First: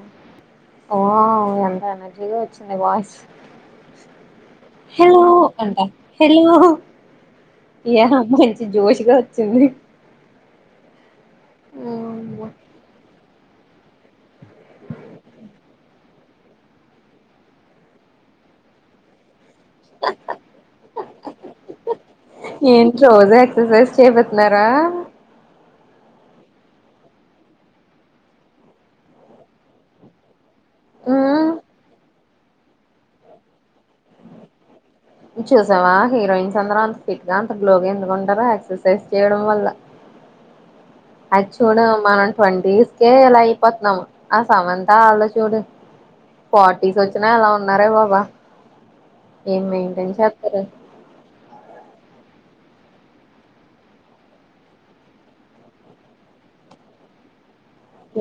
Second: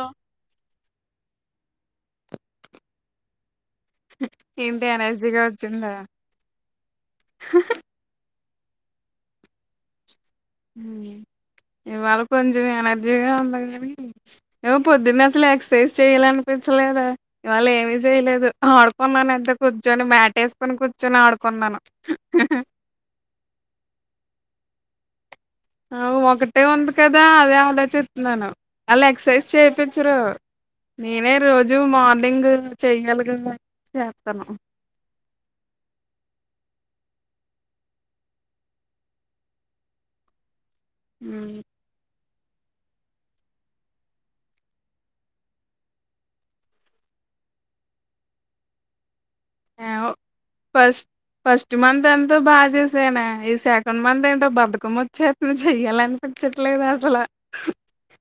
ఆ ఓ ఎంత ఎనర్జీగా వచ్చింది వాయిస్ ఏంటి హెల్లొ ఎనర్జీగా అంట వచ్చిందా హెల్లొ ఏ అమ్మాయ్ జోష్ షిగా వచ్చింది ఉమ్ ఇవాళ కొంచెం ఎనర్జీగా ఉంది ఏమో పొద్దున్న అసలు ఎక్సర్సైజ్ చెయ్యాలనిపించలేదా ఇవాళ ఏమి చేయలేదు ఆడుకున్నంతే కూర్చొని మ్యాటేసుకొని కూర్చొని ఆడుకున్నాను ఏంటి రోజు ఎక్సర్సైజ్ చేపితున్నారా ఒకటే ఉంది కదా అదే ఆలోచిస్తున్నాను అలా ఎక్సర్సైజ్ చెప్పిచరు నేనే మ్మ్ రోజూ మార్నింగ్ చెయ్యాలి కదా చేస్తాను చూసావా హీరోయిన్స్ అందరు అంత్ ఇంకా అంత గ్లోగ ఎందుకు ఉంటారు ఎక్సర్సైజ్ చేయడం వల్ల అది చూడం మనం ట్వంటీస్కే ఇలా అయిపోతున్నాం ఆ సమంతా వాళ్ళు చూడు ఫార్టీస్ వచ్చినా ఎలా ఉన్నారే బాబా ఏం ఏమో మెయింటైన్ చేస్తరు ఇదంతో బాగా చేశానే ఈ సెకండ్ మంత్ ఏంటో బతుకమ్మ వచ్చేతుంది చెయ్యాలినిపించట్లేదు ల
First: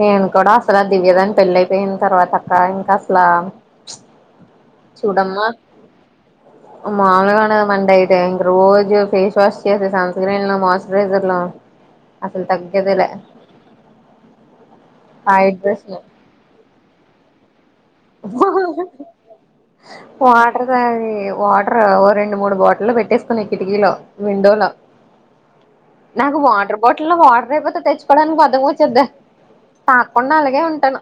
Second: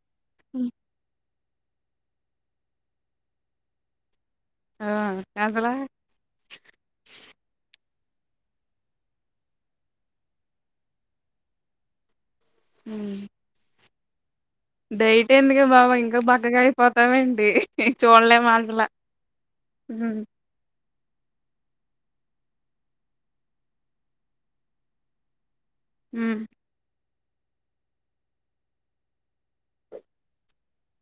నేను కూడా అసలు దివ్యదాని పెళ్లి అయిపోయిన తర్వాత అక్క ఇంకా అసల ఆ చూడమ్మ అసలా మామూలుగానే మన డైట్ ట్ ఇంక రోజు ఫేస్ వాష్ చేసే సన్ స్క్రీన్ లో మాయిశ్చరైజర్ లో అసలు తగ్గేదెలే ఉమ్, డైట్ ఎందుకే బాబు ఇంకా బక్కగా అయిపోతావెంటి హ్మ్ వాటర్ తాగ్ వాటరో ఓ రెండు మూడు బాటిల్లు పెట్టేసుకునీ కిటికీలో విండోలో నాకు హ్మ్ వాటర్ బాట్ ట్లో వాటర్ అయిపోతే తెచ్చుకోవడానికి బద్ధకం వచ్చేదే తాకుండా అలాగే ఉంటాను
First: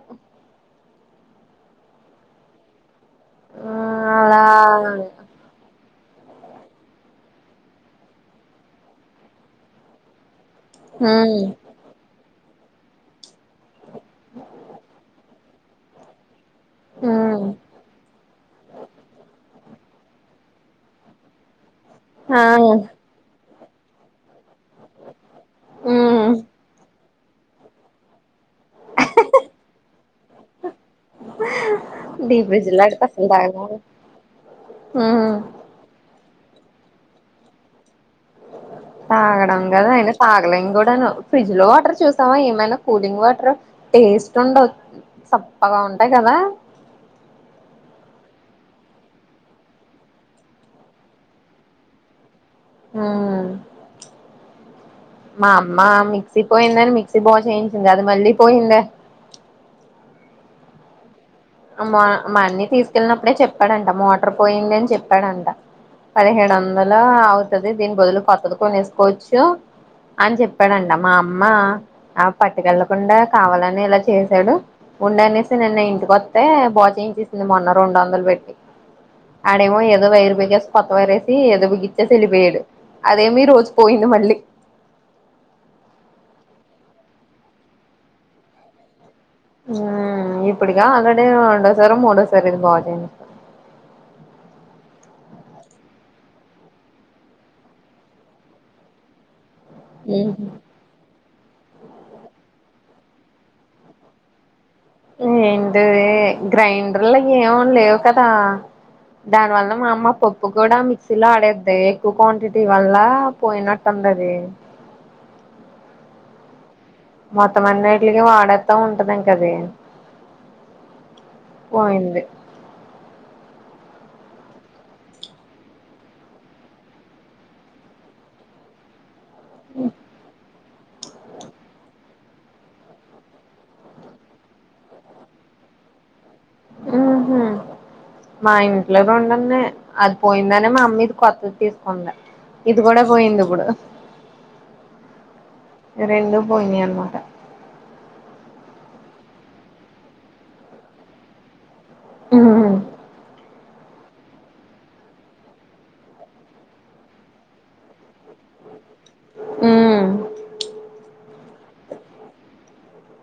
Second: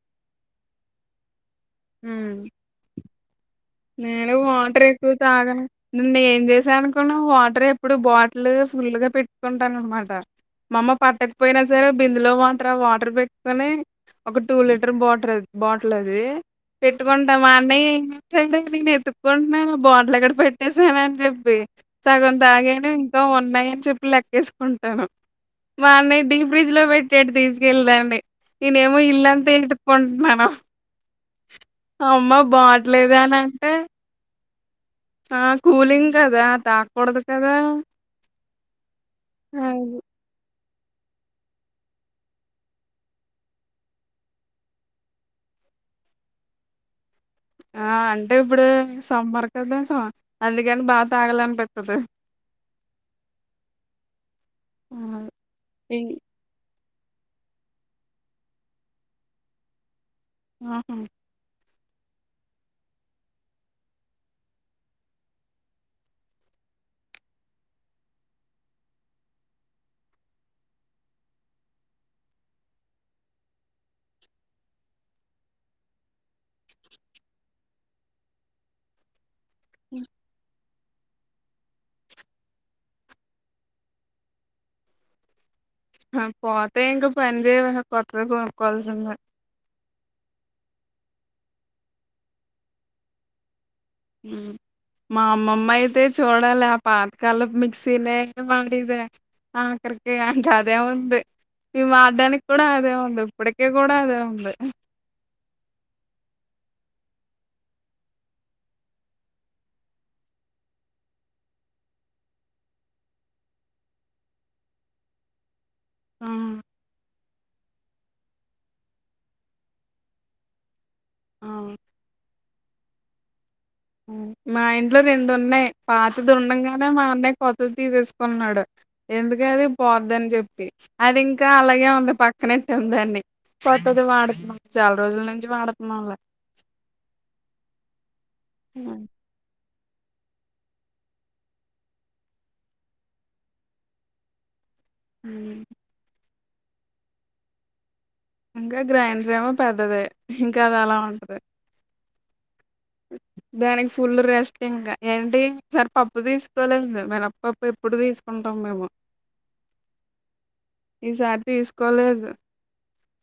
ఉమ్ నేను అలా వాటర్ ఎక్కువ తాగను నిన్న ఏం చేశా అనుకున్నావ్ వాటర్ ఎప్పుడు బాటిల్ ఫుల్ గా పెట్టుకుంటాను అనమాట మా అమ్మ ఉమ్ పట్టకపోయినా సరే బిందులో మాత్రం వాటర్ పెట్టుకొని ఒక టూ లీటర్ బాటల్ బాటిలది ఉమ్ పెట్టుకుంటామా అన్ని [unintelligible] నేను ఎతుక్కుంటున్నాను బాటల్ ఎక్కడ పెట్టేసానా అని చెప్పి సగం ఆ తాగాను ఇంకా ఉన్నాయ అని చెప్పి లెక్కేసు ఉంటనా మా అన్నయ్య ఉమ్ డి ఫ్రిడ్జ్ లో పెట్టాడు తీసుకెళ్లి దాన్ని నేనేమో ఇల్లు అంత ఎత్తుకుంటానను అమ్మా బాట్ ఉంటాయేమో ఆ కూలింగ్ కదా తాకూడదు కదా [unintelligible] అది. అయినా తాగలేం క ను ఫ్రిడ్జ్ లో వాటర్ చూసావా ఏమైనా కూలింగ్ వాటర్ టేస్ట్ ఉండవు సప్పగా ఉంటాయి కదా ఆ అంటే ఇప్పుడు సమ్మర్ కదా స అందుకని బా తాగాలనిపిస్తది ఉమ్ ఆ! మా అమ్మా ఇ మిక్సీ పోయిందని మిక్ క్స్ బో చేయించింది అది మళ్లీ పోయిందే ఆహా మా మా అన్నయ్య తీసుకెళ్ళినప్పుడే చెప్పాడంట మోటార్ పోయింది అని చెప్పాడంట పదిహేడు వందల అవుతది దీని బదులు కొత్తది కొనేసుకోవచ్చు అని చెప్పాడంట మా అమ్మ ఆ పట్టుకెళ్ళలకుండా కావాలని ఇలా చేసాడు ఉండానేసి నిన్న ఇంటి కా అతే బాచేయి చేసింది మొన్న రెండు వందలు పెట్టి ఆడేమో ఏదో వైరు బిగేస్ కొత్త వైరేసి ఏదో బిగిచేసి వెళ్ళిపోయాడు అదేమో ఈ రోజు పోయింది మళ్ళీ హూ పోతే ఇంకా పని చేయవు ఇంకా కొత్తది కొనుక్కోవాల్సిందే హుమ్ ఇప్పుడుగా ఆల్రెడీ రెండోసారి మూడోసారి ఇది బా చేయించడం హ్మ్ మా అమ్మమ్మ అయితే చూడాలి ఆ పాతకాలపు మిక్సీనే వాడేదే ఆఖరికి ఇంక ఉహు అదే అవుది మేము వాడడానికి కూడా అదే ఉంది ఇప్పటికే కూడా అదే ఉంది ఏంటి ఇది గ్రైండర్ల ఏమ లేవు కదా దాని వల్ల మా అమ్మ పప్పు కూడా మిక్సీలో ఆడేది ఎక్కువ క్వాంటిటీ వల్ల పోయినట్టు మరే ఆ మొత్తం అన్నిటికీ వాడేత్తా ఉంటది ఇంక అది అవును పోయింది ఉమ్ మా ఇంట్లో రెండు ఉన్నాయి పాతది ఉండంగానే మా అన్నయ్య కొత్తది తీసేసుకున్నాడు ఎందుకది పోద్దని చెప్పి అది ఇంకా అలాగే ఉంది పక్కనెట్టెం దాన్ని కొత్తది వాడతనం చాలా రోజుల నుంచి వాడుత నంలే ఉ హూ మా ఇంట్లో హ్మ్. [unintelligible] డున్నాయి అది పోయిందనే, మా అమ్మ ఇది కొత్తది తీసుకుంది. ఇది కూడా పోయింది ఇప్పుడు. హ్మ్. రెండూ పోయినాయి అన్మాట ఇంకా గ్రైండర్ ఏమో పెద్దదే ఇంకా అది అలా ఉంటది ఉహుహూ దానికి ఫుల్ రెస్ట్ ఇంకా, ఏంటి ఈసరి పప్పు తీసుకోలేందు! మినప్పప్పు ఎప్పుడు తీసుకుం. టాం మేము ఉ ఈసారి తీసుకోలేదు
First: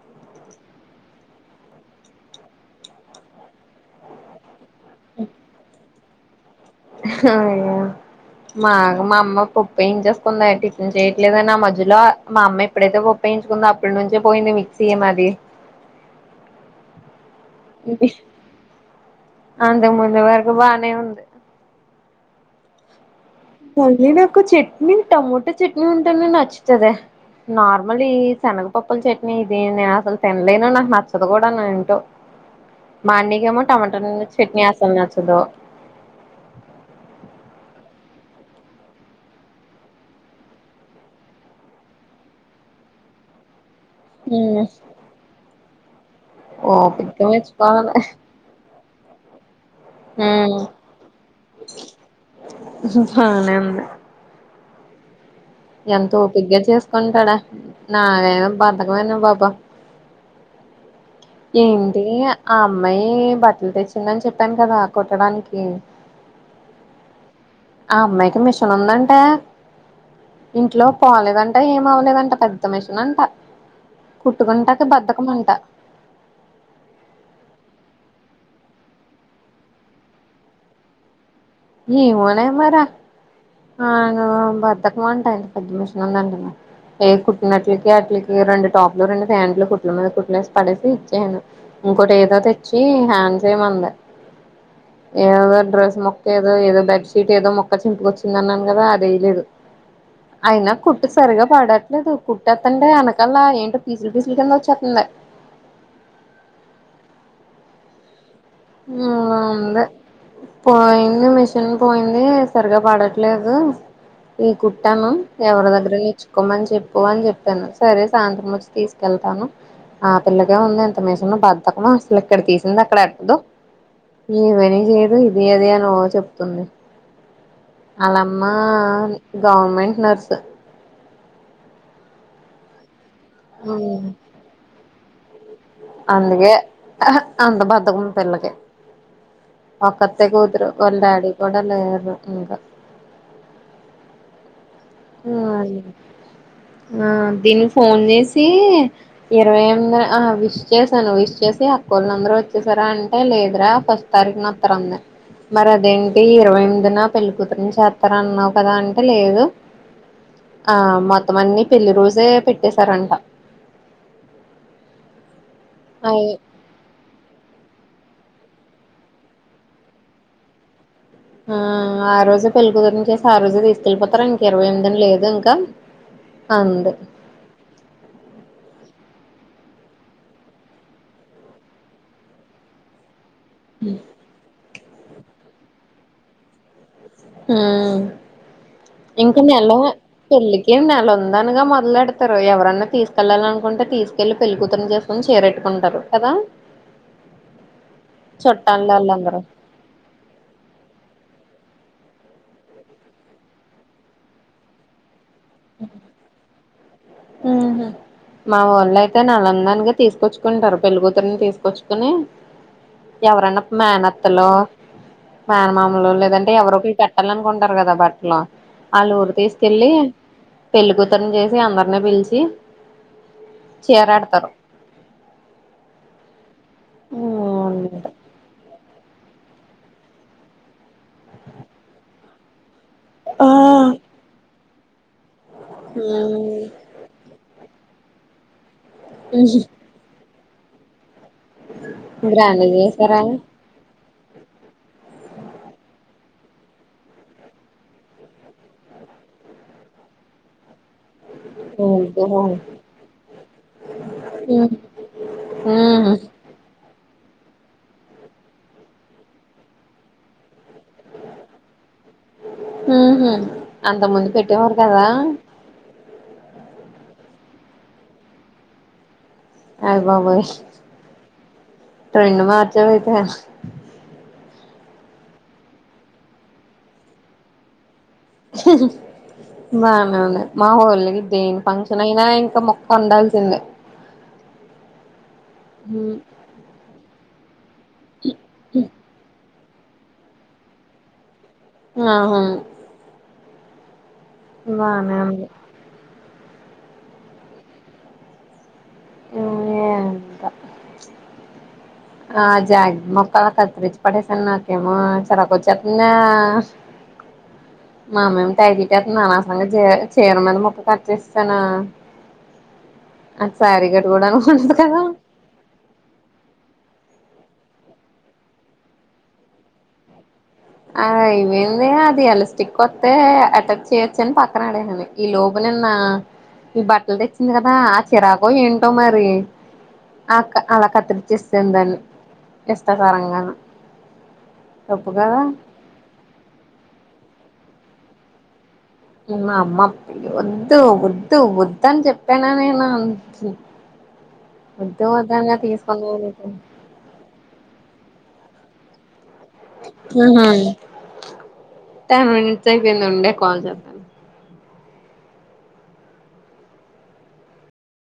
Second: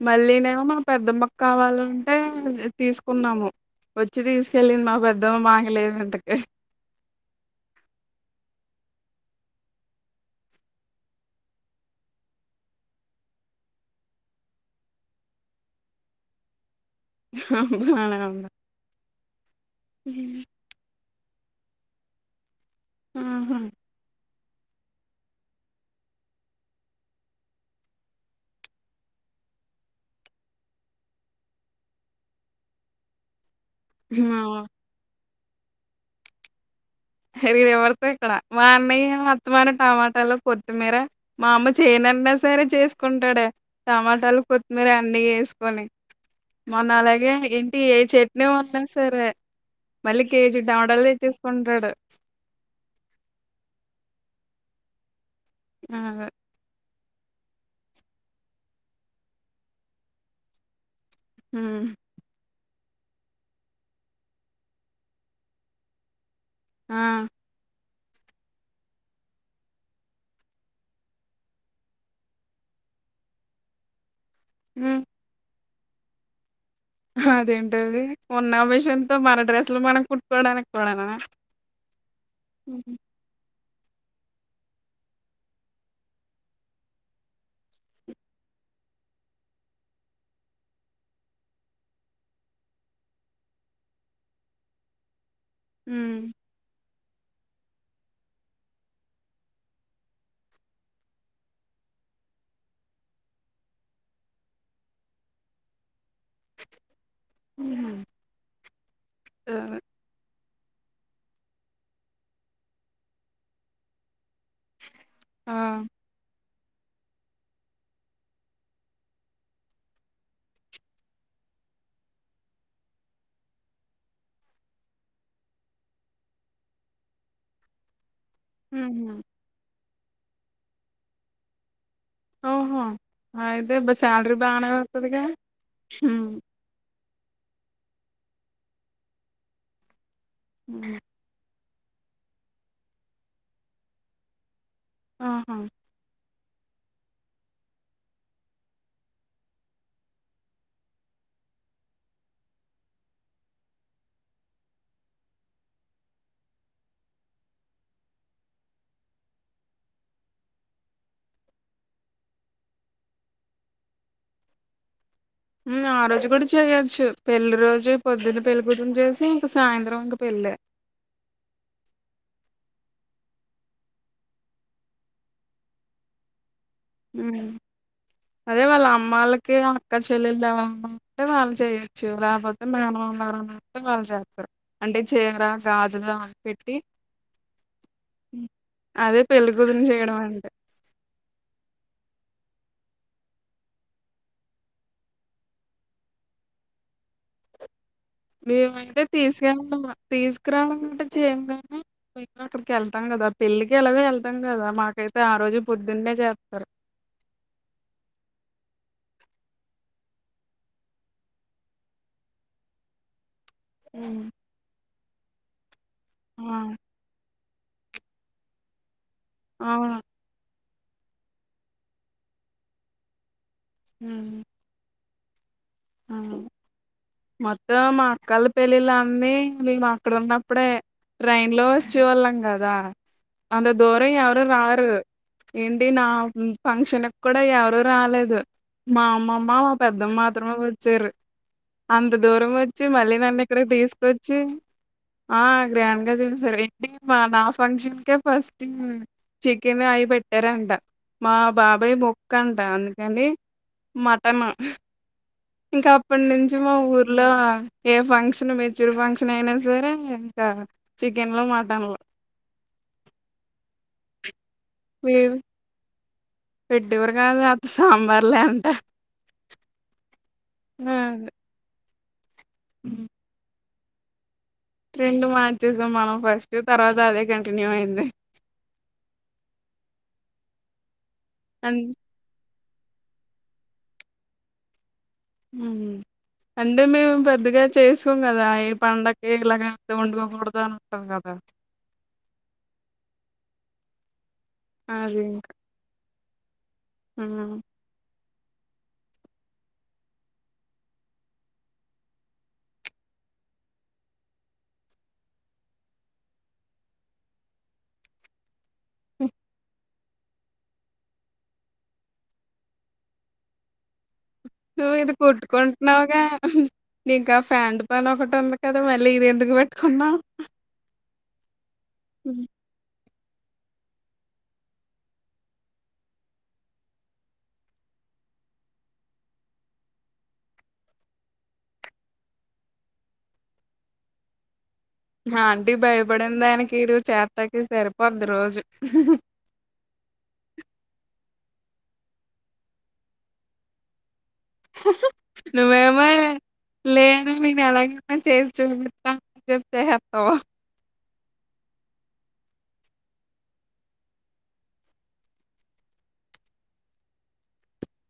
మళ్ళీ నేమో, మా పెద్దమ్మ కు కావాలంటే తీసుకున్నాము. వచ్చి తీసుకెళ్ళింది మా పెద్దమ్మ మాకి లేదు ఇంతకి అయ్యో మాగా మా అమ్మ పప్ప ఏం చేసుకుంద, టిఫన్ చేయట్లేదని ఆ మధ్యలో మా అమ్మ ఎప్పుడైతే పప్ప. ప్పేంచుకుందొ అప్పటి నుంచే పోయింది మిక్సీ మాది అవునా అంతక ముందు వరకు బానే ఉంది ఆహా కు చట్నీ టమోటా చట్నీ ఉంటునే నచ్చుతాదే. నార్మల్ ఈ శనగపప్పుల చట్నీ, ఇది నేను అసలు తినలేను నాకు నచ్చదు కూడానా ఏంటో? మా అన్నయ్యకెమో టమాట [inaudible] చట్నీ అసలు నచ్చదు. [unintelligible] రివర్స్ ఇక్కడ, మా అన్నయ్య అత్తమాన టమాటాలు, కొత్తిమీర మా అమ్మ చేయ. నన్నా సరే చేసుకుంటాడే టమాటాలు, ఉమ్ కొత్తిమీర అన్ని వేసుకొని. మొన్న ఓపిగ్గా అలాగే ఇంటి ఏ మెచ్చుకోవాలి చట్నీ ఉన్నా సరే. మళ్ళీ ఉమ్ కేజీ టమాటాలు తెచ్చేసుకుంటాడు. బానే ఉంది ఆ ఎంత ఓపిగ్గా చేస్ కొంటాడా నా దేనా బద్ధకమేనే [unintelligible] ప. హ్మ్ ఏంటి ఆ అమ్మాయి బట్టలు తెచ్చిందని, చెప్పాను కదా కుట్టడానికి. ఆ ఆ అమ్మాయికి మిషన్ ఉందంట. ఇంట్లో పోలేదంట ఏం అవ్వలేదంట పెద్ద మిషన్నంట. కుట్టుకుంటాకి బద్ధకం మంట హదేంటది ఉన్న విషన్తో మన డ్రెస్లు మనం కుట్టుకోవడానికి కూడానా? ఏమోనే మర ఆ బద్దకమంటా పేద్దమిషనుందంటన్నా ఏ కుట్టినట్లకి అట్లకి రెండు టాప్లు, రెండు ప్యాంట్లు కుట్లు మీద కుట్లేసి పడేసి ఇచేసాను. ఇంకోటి ఏదో తెచ్చి, హ్యాండ్స్ ఏమంది ఏదదో డ్రస్ మొ. హ్మ్ ఏదో బెడ్ షీట్ ఏదో ముక్క చింపుకొచ్చిందన్నాను కదా అదేయలేదు. అయినా కుట్టు సరిగా పాడట్లేదు, కుట్టాత్తంటే ఎనకల్లా ఏంటో పీసిలు, పీసులు కింద వచ్చత్తంది. ఉహు ఆ ఉంది పోయింది మిషన్ పోయింది సరిగా పడట్లేదు. ఈ కుట్టను ఆ ఎవరి దగ్గరనిచ్చు కొమ్మని చెప్పు అని చెప్పాను సరే సాయంత్రం వచ్చి తీసుకెళ్తాను. ఆ పిల్లకే ఉందంట మిషన్ బద్ద్దకము అసలు ఇక్కడ తీసింది అక్కడ యట్టదు. ఏవని చేయదు ఇది అది అనో చెప్తుంది. అలామ్మ హుహు గవర్నమెంట్ నర్స్. ఓహో అయితే బా సాలరి బానే వతుదిగా. అందుకే అంత బద్ధకం పిల్లకి ఒక్క. అత్తే కూతురు హ్మ్ వల్లడాడి [unintelligible] ఇంకా. మ్మ్ ఆహా ఆ ఆ దీని ఫోన్ చేసి ఇరవై ఎనిమిది ఆ విష్ చేశాను విష్ చే వచ్చసి అక్కోళ్ళందరుూ వచ్చేసారా అంటే లేదురా ఫస్ట్ తారీఖునొత్తారంది మరి అదేంటి ఇరవై ఎనిమిది నా పెళ్లిికతురిని చేస్తార అన్నావు కదా అంటే లేదు ఆ మొతం అన్నిీ పెళ్లిి రోజే పెట్టేశారంట ఆ రోజు అయి కూడా చేయచ్చు పెళ్లి రోజె పొద్దున్న పెళ్ళగుతుని చేసి ఇంక సాయంత్రం ఇంక పెళ్ళ ఆ ఆ రోజే పెళ్ళికతురిని చేసి ఆ రోజే తీసుకెళ్ళిపోతారా ఇంక ఇరవై ఎనిమిదిని లేదు ఇంకా అ హమ్ అదేవళ్ళ అ వాళ్లకి అక్క చెల్లెలు ఎవరైనా ఉంటే వాళ్ళు చేయొచ్చు లేకపోతే మేనమామ మొత్తం వాళ్ళు చేస్తారు అంటే చీర గాజులు అవి పెట్టి మ్మ్ అదే ఇంకా పెళ్లి నెల కూతురుని చేయడం అంటే పెళ్ళికి నెల ఉందనగా మొ మొదలుడతారు ఎవరన్నా తీసుకెళ్లాలనుకుంటే తీసుకెళ్లి పెళ్లి కూతురుని చేసుకుొని చేరెట్టుకుంటారు కదా మేమైతే చుట్టాలోళ్ళందరూ తీసుకెళ్ళమా తీసుకురావాలంటే చీర కానీ అక్కడికి వెళ్తాం కదా పెళ్లికి ఎలాగో వెళ్తాం కదా మాకైతే ఆ రోజు పొద్దున్నే చేస్తారు ఉమ్మ్ మావల్ ఇలయితే నల్లందానిగా తీసుకొచ్చుకుంటారు పెళ్ళ కూతురిని తీసుకొచ్చుకుని ఎవరన్నా ఉమ్. మేనత్తలో మేనమాములో లేదంటే ఆ ఎవరోకలు పెట్టాలని కుంటారు కదా బట్టలో ఆళ్ ఊరు తీసుకెళ్ళి అవును పెళ్ళ కూతురుని చేసి అందరినే పిలిచి ఉమ్, చీరాడతారు మొత్తం మా అక్కల పేళ్లిలా నై మేము అక్కడ ఉన్నప్పుడే ట్రైన్ లో వచ్చే వాళ్ళం కదా అంత దూరం ఎవరు రారు ఏంటి నా ఫంక్షన్ కూడా ఎవరు రాలేదు మా అమ్మమ్మ మా పెద్దమ్ మాత్రమే వచ్చారు అంత దూరం గ్రాండ్ గా వచ్చి మళ్ళీ నన్ను చేసారా ఇక్కడికి తీసుకొచ్చి ఆ గ్రాండ్ గా జరిగింది మరి ఏంటి మా నా ఫంక్షన్కే ఫస్ట్ చికెన్ అయి పెట్టారంట మా బాబాయ్ మొక్కు అంట అందుకనే మటన్ ఇంకా ఉహు అప్పటి నుంచి మా ఊర్లో ఏ ఫంక్షన్ మెచూ ఫంక్షన్ అయినా సరే ఇంకా చికెన్లు మటన్లు ఉమ్మా అంతకుముందు పెట్టేవారు కదా ఇవి పెట్టేవారు కాదు సాంబార్ లే అంత హాయ్ బాబోయ్ ట్రెండ్ మార్చారు అయితే రెండు మార్చేశాం మనం ఫస్ట్ తర్వాత అదే కంటిన్యూ అయింది బానే ఉంది మా హోళకి దేని అం ఫంక్షన్ అయినా ఇంకా మొక్క ఉండాల్సిందే ఉమ్, అంటే మేము పెద్దగా చేసుకోం కదా ఏ పండకి ఇలాగ అ వండుకోకూడదు అనుకుంటారు కదా ఆహా బానే ఉంది ఊమ్మ్ మ్మ్ ఏంటో ఆ జాకెట్ మొక్క ఆలా కత్రించి పడెసాను నాకేమో చిరకు వచ్చేస్తుంది మామంత [unintelligible] అనవసరంగా చీర మీద ముక్క కట్ చేసేసాను అది సారీ కట్టుకోదానికి కూడా నువ్వేది కొట్టుకుంటున్నావుగా నింకా ఫ్యాంట్ పని ఒకటి ఉంది కదా మళ్ళీ ఇది ఎందుకు పెట్టుకున్నావు ఆ ఇవి ఏందే అది ఎలస్టిక్ కొ అయితే అటాక్ చేయొచ్చ అని పక్కన అడేను ఈ లోపు నిన్న ఈ బట్టలు తెచ్చింది కదా ఆ చిరాకు ఏంటో మరి ఆ అలా కత్తిరిచస్తుందను ఇష్టకరంగాను తప్పు కదా ఈ భయపడిన దానికి ఈరోజు చేత్తకి సరిపోద్ది రోజు ఇమ్మ అమ్మమ్ వద్దు వద్ వద్దు వద్దు అని చెప్పానా నేను అన్ చు నువ్వేమో లేదు నేను ఎలాగ చేసి చూడన్ చెప్పుతే హెతావో టెన్ మినిట్స్ అయిపోయింది ఉండే కాల్ చేద్దాను